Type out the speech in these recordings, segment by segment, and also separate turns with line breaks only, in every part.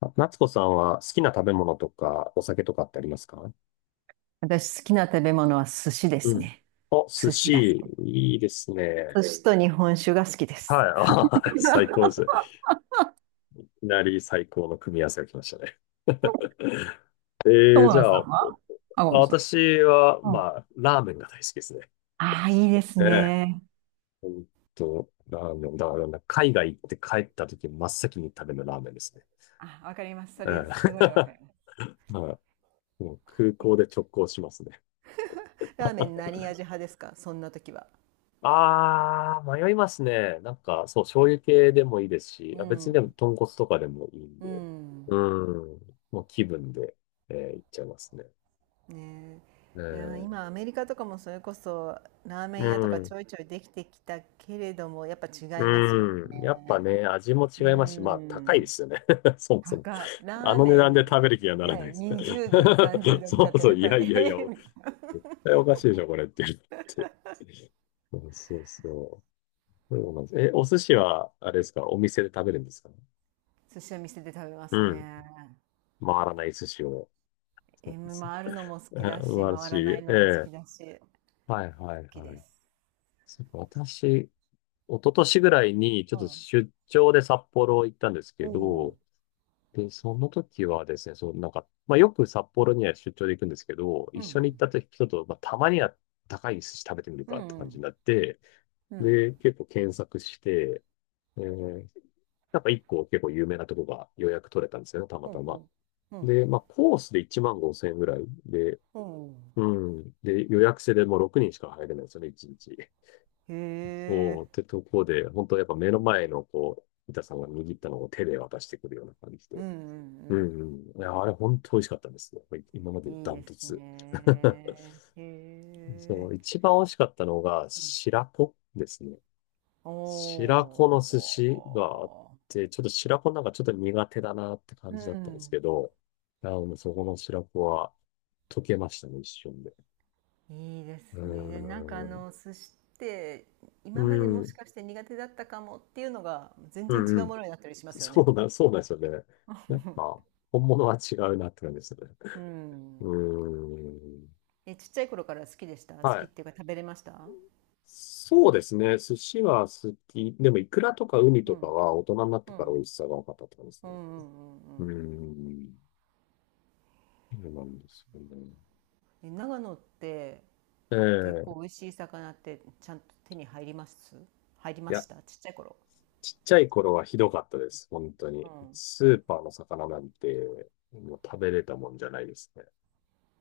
あ、夏子さんは好きな食べ物とかお酒とかってありますか？
私好きな食べ物は寿司で
う
す
ん。
ね。
お、寿
寿司が
司、
好き。
いいです
寿
ね。
司と日本酒が好きです。
はい、最高で す。いきなり最高の組み合わせが来ましたね。
友
じゃ
野
あ、
さん
お
は、あ、ごめんなさい。
私は、
うん。
まあ、ラーメンが大好きですね。
ああ、いいです
ええ、
ね。
ほんと、ラーメン。だから、海外行って帰った時、真っ先に食べるのラーメンですね。
あ、わかります。そ
ええ
れすごい わかります。
はい、もう空港で直行しますね。
ラーメン何味派ですか、そんな時は？
ああ、迷いますね。なんか、そう、醤油系でもいいですし、
う
あ、別にでも
ん。
豚骨とかでもいいん
う
で。
ん。
うん。もう気分で、いっちゃいますね。
ね
え
え。いやー、
ー、
今アメリカとかもそれこそラーメ
う
ン屋とかち
ん。
ょいちょいできてきたけれども、やっぱ違いますよ
うん。やっぱ
ね。
ね、味も違
う
いますし、まあ、高いで
ん。
すよね。そもそも。
高い。
あ
ラー
の値
メ
段で
ン
食べる気がならない
ね、
です。
20ドル、30 ドルとかっ
そ
て
う
言
そう、
われる
い
と、
やいやい
え
や、
えーみたいな。
絶対おかしいでしょ、これって言って。うん、そうそう。そうなんです。え、お寿司は、あれですか、お店で食べるんですかね？
寿司は店で食べま
う
す
ん。
ね。
回らない寿司を。す
回るのも好
え
きだ
素
し、
晴ら
回
し
ら
い。
な
え
いのも好
え。
きだし、好
はいはい
き
は
で
い。
す。
そうか、私、一昨年ぐらいにちょ
う
っと
ん。
出張で札幌行ったんです
お
け
お。
ど、で、その時はですね、そう、なんか、まあ、よく札幌には出張で行くんですけど、一
う
緒に行っ
ん
た時人と、まあ、たまには高い寿司食べてみる
う
かって感じに
ん。
なって、
うんうん。うん。
で、結構検索して、えーなんか一個結構有名なとこが予約取れたんですよね、たま
お
た
うお
ま。
う。うん。
で、まあ、コースで1万5千円ぐらいで、
おうおう。
うん。で、予約制でもう6人しか入れないんですよね、1日。
へ
そう、
え。
ってとこで、本当やっぱ目の前の、こう、板さんが握ったのを手で渡してくるような感じ
うん
で。
うん
うんうん。いや、あれ本当美味しかったんですよ。やっぱり
うんうん、うん、うおう、うん、うへえ、うんうんうん、
今まで
い
ダ
いで
ント
す
ツ。
ね。へ
そう、
え。
一番美味しかったのが、
うん
白子ですね。
お
白子の寿司があっ
お
て、ちょっと白子なんかちょっと苦手だなって感
う
じだったんです
ん。
けど、あの、そこの白子は溶けましたね、一瞬で。
いいで
うー
すね。でなんかあ
ん。
の寿司って
う
今までもし
ん。
かして苦手だったかもっていうのが全
う
然
ん
違
う
う
ん。
ものになったりしま すよ
そ
ね。
うだ、そうなんですよね。やっぱ、本物は違うなって感じですよね。
う
う
ん。
ーん。
え、ちっちゃい頃から好きでした？好
は
きっ
い。
ていうか食べれました？
そうですね。寿司は好き。でも、イクラとかウニ
う
とか
ん。
は大人になっ
う
て
ん。う
から美味
ん
しさが分かったって感じ
うんう
ですね。
んう
うー
ん。
ん。そうなんですよね。
え、長野って結構美
ええ、
味しい魚ってちゃんと手に入ります？入り
い
まし
や、
た、ちっちゃい頃？
ちっちゃい頃はひどかったです。本当
う
に。
ん。
スーパーの魚なんて、もう食べれたもんじゃないですね。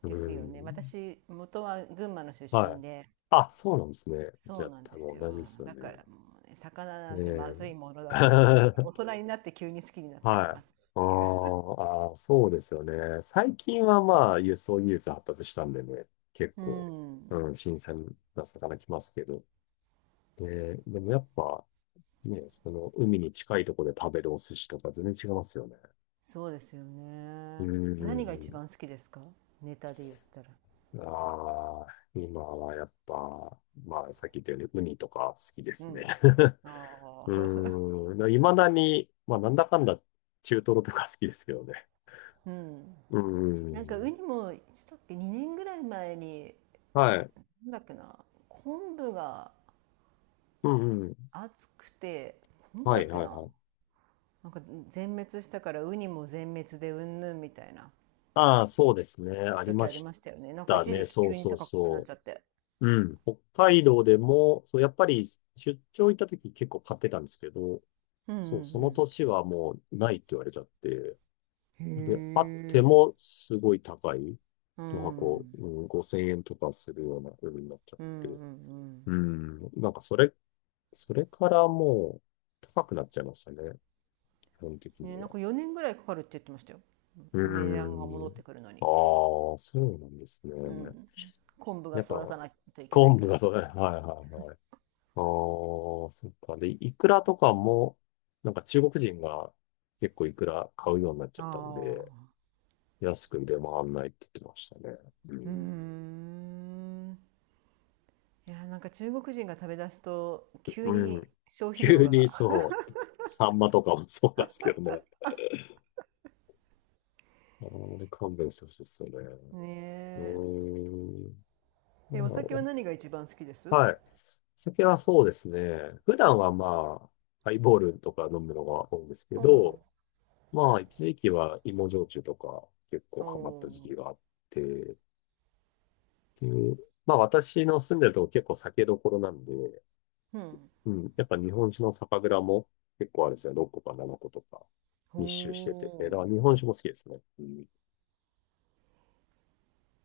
うー
ですよね。
ん。
私、元は群馬の出
は
身
い。
で、
あ、そうなんですね。じゃ
そう
あ、
なんで
多
す
分
よ。
同じですよ
だか
ね。
らもうね、魚
え
なんてまずいもの
え
だと思ってた
は
から、大
い。
人になって急に好きになってしま
あ
ったっ
ー
ていう。
あー、そうですよね。最近はまあ、輸送技術発達したんでね、結
う
構、
ん。
うん、新鮮な魚来ますけど。で、でもやっぱ、ね、その、海に近いところで食べるお寿司とか全然違いますよね。
そうですよ
うー
ね。何が一
ん。
番好きですか、ネタで言ったら？
ああ、今はやっぱ、まあ、さっき言ったように、ウニとか好きで
う
すね。
ん。
う
ああ。
ーん。いまだに、まあ、なんだかんだ、中トロとか好きですけどね。
うん。
うー
なんかウ
ん。
ニも、いつだっけ、2年ぐらい前に、
はい。
なんだっけな、昆布が
うんうん。
熱くて、昆布
は
だ
い
っけ
はい
な、
はい。
なんか全滅したからウニも全滅でうんぬんみたいな
ああ、そうですね。あり
時
ま
あり
し
ましたよね。なんか
た
一
ね。
時期
そう
急に
そう
高くなっ
そ
ちゃって。
う。うん。北海道でも、そう、やっぱり出張行った時結構買ってたんですけど、
うんう
そう、その
ん
年はもうないって言われちゃって、
うん
で、あっ
へ
て
え。
もすごい高い。
う
一箱、
ん。
うん、5000円とかするような風になっちゃっ
うん
て。
うんうん
うん。なんかそれ、からもう高くなっちゃいましたね。基本的
うん、
に
ね、なん
は。
か4年ぐらいかかるって言ってましたよ。
う
値段が
ー
戻って
ん。
くるの
あ
に。
あ、そうなんですね。
うん。昆布が
やっぱ、
育たないといけない
昆
か
布が
ら。
そう、はいはいはい。ああ、そっか。で、イクラとかも、なんか中国人が結構イクラ買うようになっち
あ
ゃったんで、
あ。
安く出回んないって言ってましたね。う
うー
ん。
ん。いや、なんか中国人が食べ出すと急
う
に
ん。
消費量
急に
が。
そう、サンマとかもそうなんですけどね。あんまり勘弁してほしいですよね。う
ね
ーん。ま
え。え、お酒は
あ、
何が一番好きです？
はい。酒はそうですね。普段はまあ、ハイボールとか飲むのが多いんですけ
お
ど、
お。
まあ、一時期は芋焼酎とか結構
お
ハマった時
お。
期があって、っていう、まあ私の住んでるとこ結構酒どころなんで、
うん。
うん、やっぱ日本酒の酒蔵も結構あるんですよ。6個か7個とか
お
密集してて。だ
お。
から日本酒も好きですね。うん、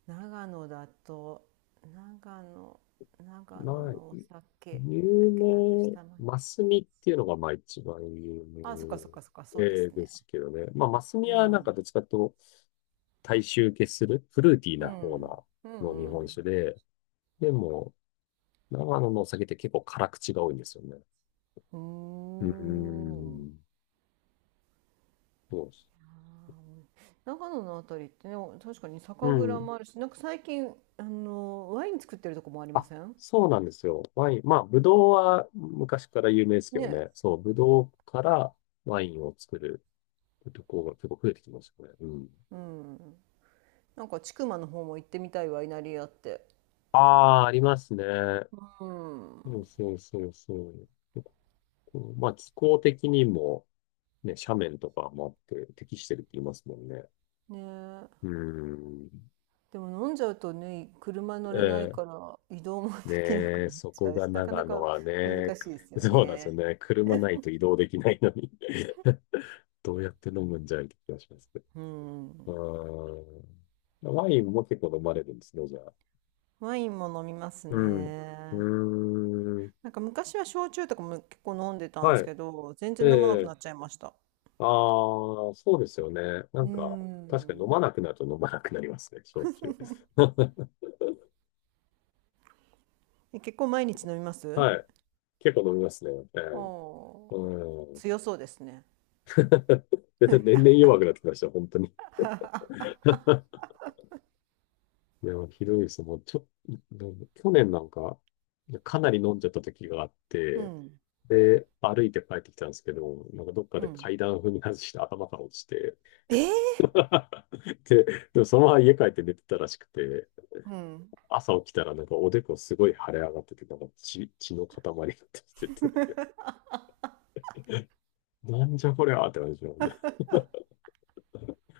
長野だと、長野、長野
な
のお酒、なんだっ
有
けな、私
名、
たまに。
マスミっていうのがまあ一番有
あ、そっかそっかそっか、そ
名
うです
で
ね。
すけどね。まあマスミ
う
はなん
ん。
かどっちかというと大衆受けするフルーティー
う
な方な
ん。う
の日
んう
本
ん。
酒で、でも長野のお酒って結構辛口が多いんですよね。
うー
うー
ん。
ん、そうです。
あー長野のあたりってね、確かに酒
う
蔵
ん。
もあるし、なんか最近、ワイン作ってるとこもありま
あ、
せん
そうなんですよ。ワイン、まあブドウは昔から有名ですけど
ね。
ね。そう、ブドウからワインを作るところが結構増えてきましたね。うん。
うん。なんか、千曲の方も行ってみたいワイナリーあって。
ああ、ありますね。
う
そう
ん。
そうそうそう。このまあ気候的にもね、斜面とかもあって適してるって言いますもんね。
ねえ。
うーん。
でも飲んじゃうとね、車乗れない
ええ、
から移動もできなく
ねえ、
なっ
そ
ちゃ
こ
う
が
し、なか
長
な
野
か
は
難
ね、
しいです よ
そうなんですよ
ね。
ね。車ないと移動できないのに どうやって飲むんじゃいって気がしますけ
うん。
ど。うーん。ワインも結構飲まれるんですね、じゃあ。
ワインも飲みます
うん。う
ね。
ーん。
なんか昔は焼酎とかも結構飲んでたんです
は
けど、全
い。
然飲まなく
ええ、
なっちゃいました。
ああ、そうですよね。な
う
んか、確かに飲
ん。
まなくなると飲まなくなりますね、焼酎。
え、 結構毎日飲みます？
はい。結構飲みますね。ええ、
おー、
うん。
強そうですね。
でで年々弱くなってきました、本当に。いや、ひどいです。もう、ちょ、去年なんか、かなり飲んじゃった時があっ
う
て、
ん。
で、歩いて帰ってきたんですけど、なんかどっか
う
で
ん。
階段踏み外して頭から落ちて、
えー
で、でもそのまま家帰って寝てたらしくて、
うん。
朝起きたらなんかおでこすごい腫れ上がってて、なんか血、血の塊が出ててて、なんじゃこりゃーって感じなんだ。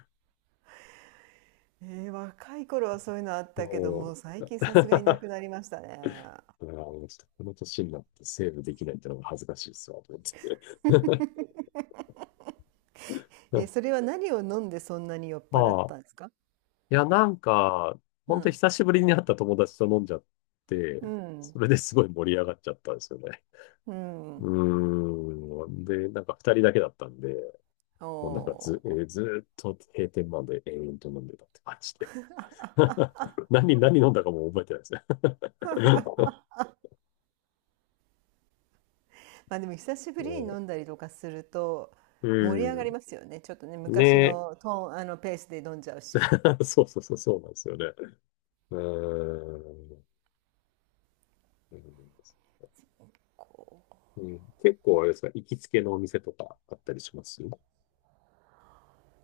若い頃はそういうのあったけど、
も
もう
う、
最 近さ
だ
すがにな
か
くなりましたね。
らもうちょっとこの年になってセーブできないってのが恥ずかしいっすわ、と思って。
え、そ れは何を飲んでそんなに酔っ払っ
まあ、
たんですか？
いや、なんか、
う
本当
ん。
久しぶりに会った友達と飲んじゃって、
うん。
それですごい盛り上がっちゃったんですよね。
うん。
うーん。で、なんか二人だけだったんで、
お
もうなんかず、
お。
ずーっと閉店まで延々と飲んでたって感じで。何、何飲んだかも覚えてないですね。
まあでも久し
う
ぶりに
ん。
飲んだりとかすると
う
盛り上がりますよね。ちょっとね、
ん、
昔
ね
のトーン、あのペースで飲んじゃうし。
え そうそうそう、そうなんですよね。うーん。うん
こう
うん、結構あれですか、行きつけのお店とかあったりします？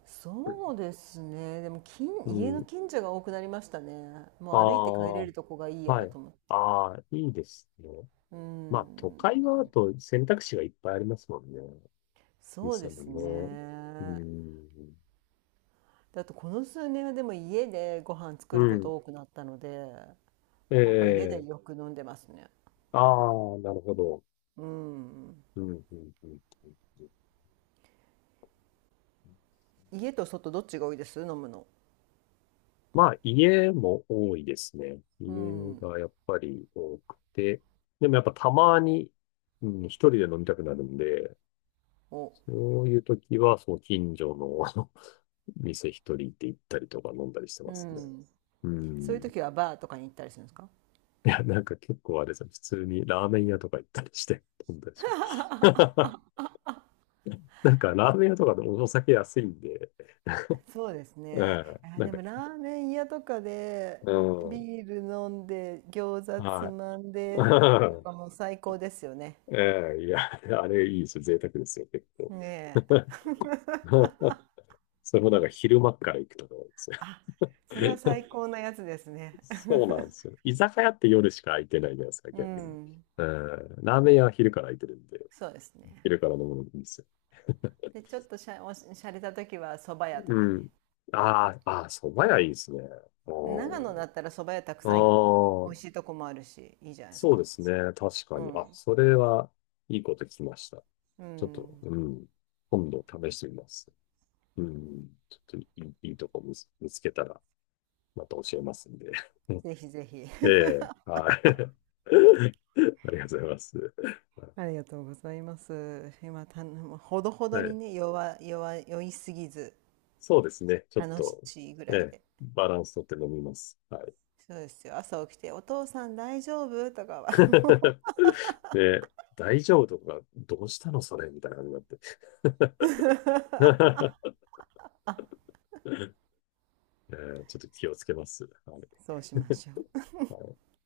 そうですね。でも
う
家の
ん。
近所が多くなりましたね。
あ
もう歩いて帰
あ、
れるとこがいいや
はい。
と思って。
ああ、いいですね。
う
まあ、都会はあ
ん。
と選択肢がいっぱいありますもんね。
そうで
店
す
もね。う
ね。
ん。
だとこの数年はでも家でご飯
う
作るこ
ん。
と多くなったので、なんか家で
ええ、
よく飲んでますね。
ああ、なるほど。
うん。
うん、うん、うん。うん、
家と外、どっちが多いです、飲むの？
まあ、家も多いですね。
う
家
ん。
がやっぱり多くて、でもやっぱたまに、うん、一人で飲みたくなるんで、
お、
そういう時は、その近所の あの店一人で行ったりとか飲んだりして
う
ますね。
ん。
う
そういう
ん。
時はバーとかに行ったりするんですか？
いや、なんか結構あれですよ。普通にラーメン屋とか行ったりして飲んだりします。なんかラーメン屋とかでもお酒安いんで、
そうです
う
ね。
ん、
いや、
なん
で
か、
もラーメン屋とかで
うん、
ビール飲んで餃子つ
はい。
まんでと かも最高ですよね。
ええ、いや、あれいいですよ。贅沢ですよ、結構。
ねえ。
それもなんか昼間から行くとか多いですよ。
あ、それは最 高なやつですね。
そうなんで すよ。居酒屋って夜しか空いてないじゃないですか、
う
逆に。
ん。
うん、ラーメン屋は昼から空いてるんで、
そうですね。
昼から飲むのもいいんですよ。
で、ちょっとしゃれた時は蕎麦屋と
う
かね。
ん。ああ、ああ、蕎麦屋いいですね。
長野だったら蕎麦屋たく
あ
さん美
あ、
味しいとこもあるし、いいじゃないです
そうで
か。
すね。確か
う
に。あ、
ん。
それはいいこと聞きました。
う
ちょっと、
ん。
うん。今度試してみます。うん。ちょっといい、いいとこ見つ、見つけたらまた教えますんで。
ぜひぜひ。
ええ、はい。ありがとうございます。
ありがとうございます。今、ほどほ
は
どに
い。
ね、酔いすぎず、
そうですね。ちょっ
楽
と、
しいぐ
え
らい
え、
で。
バランスとって飲みます。はい。
そうですよ。朝起きて、お父さん大丈夫とかは。
で、大丈夫とか、どうしたのそれみたいな感じになって。ええ、ちょっと気をつけます。はい。
そうしましょう。
はい。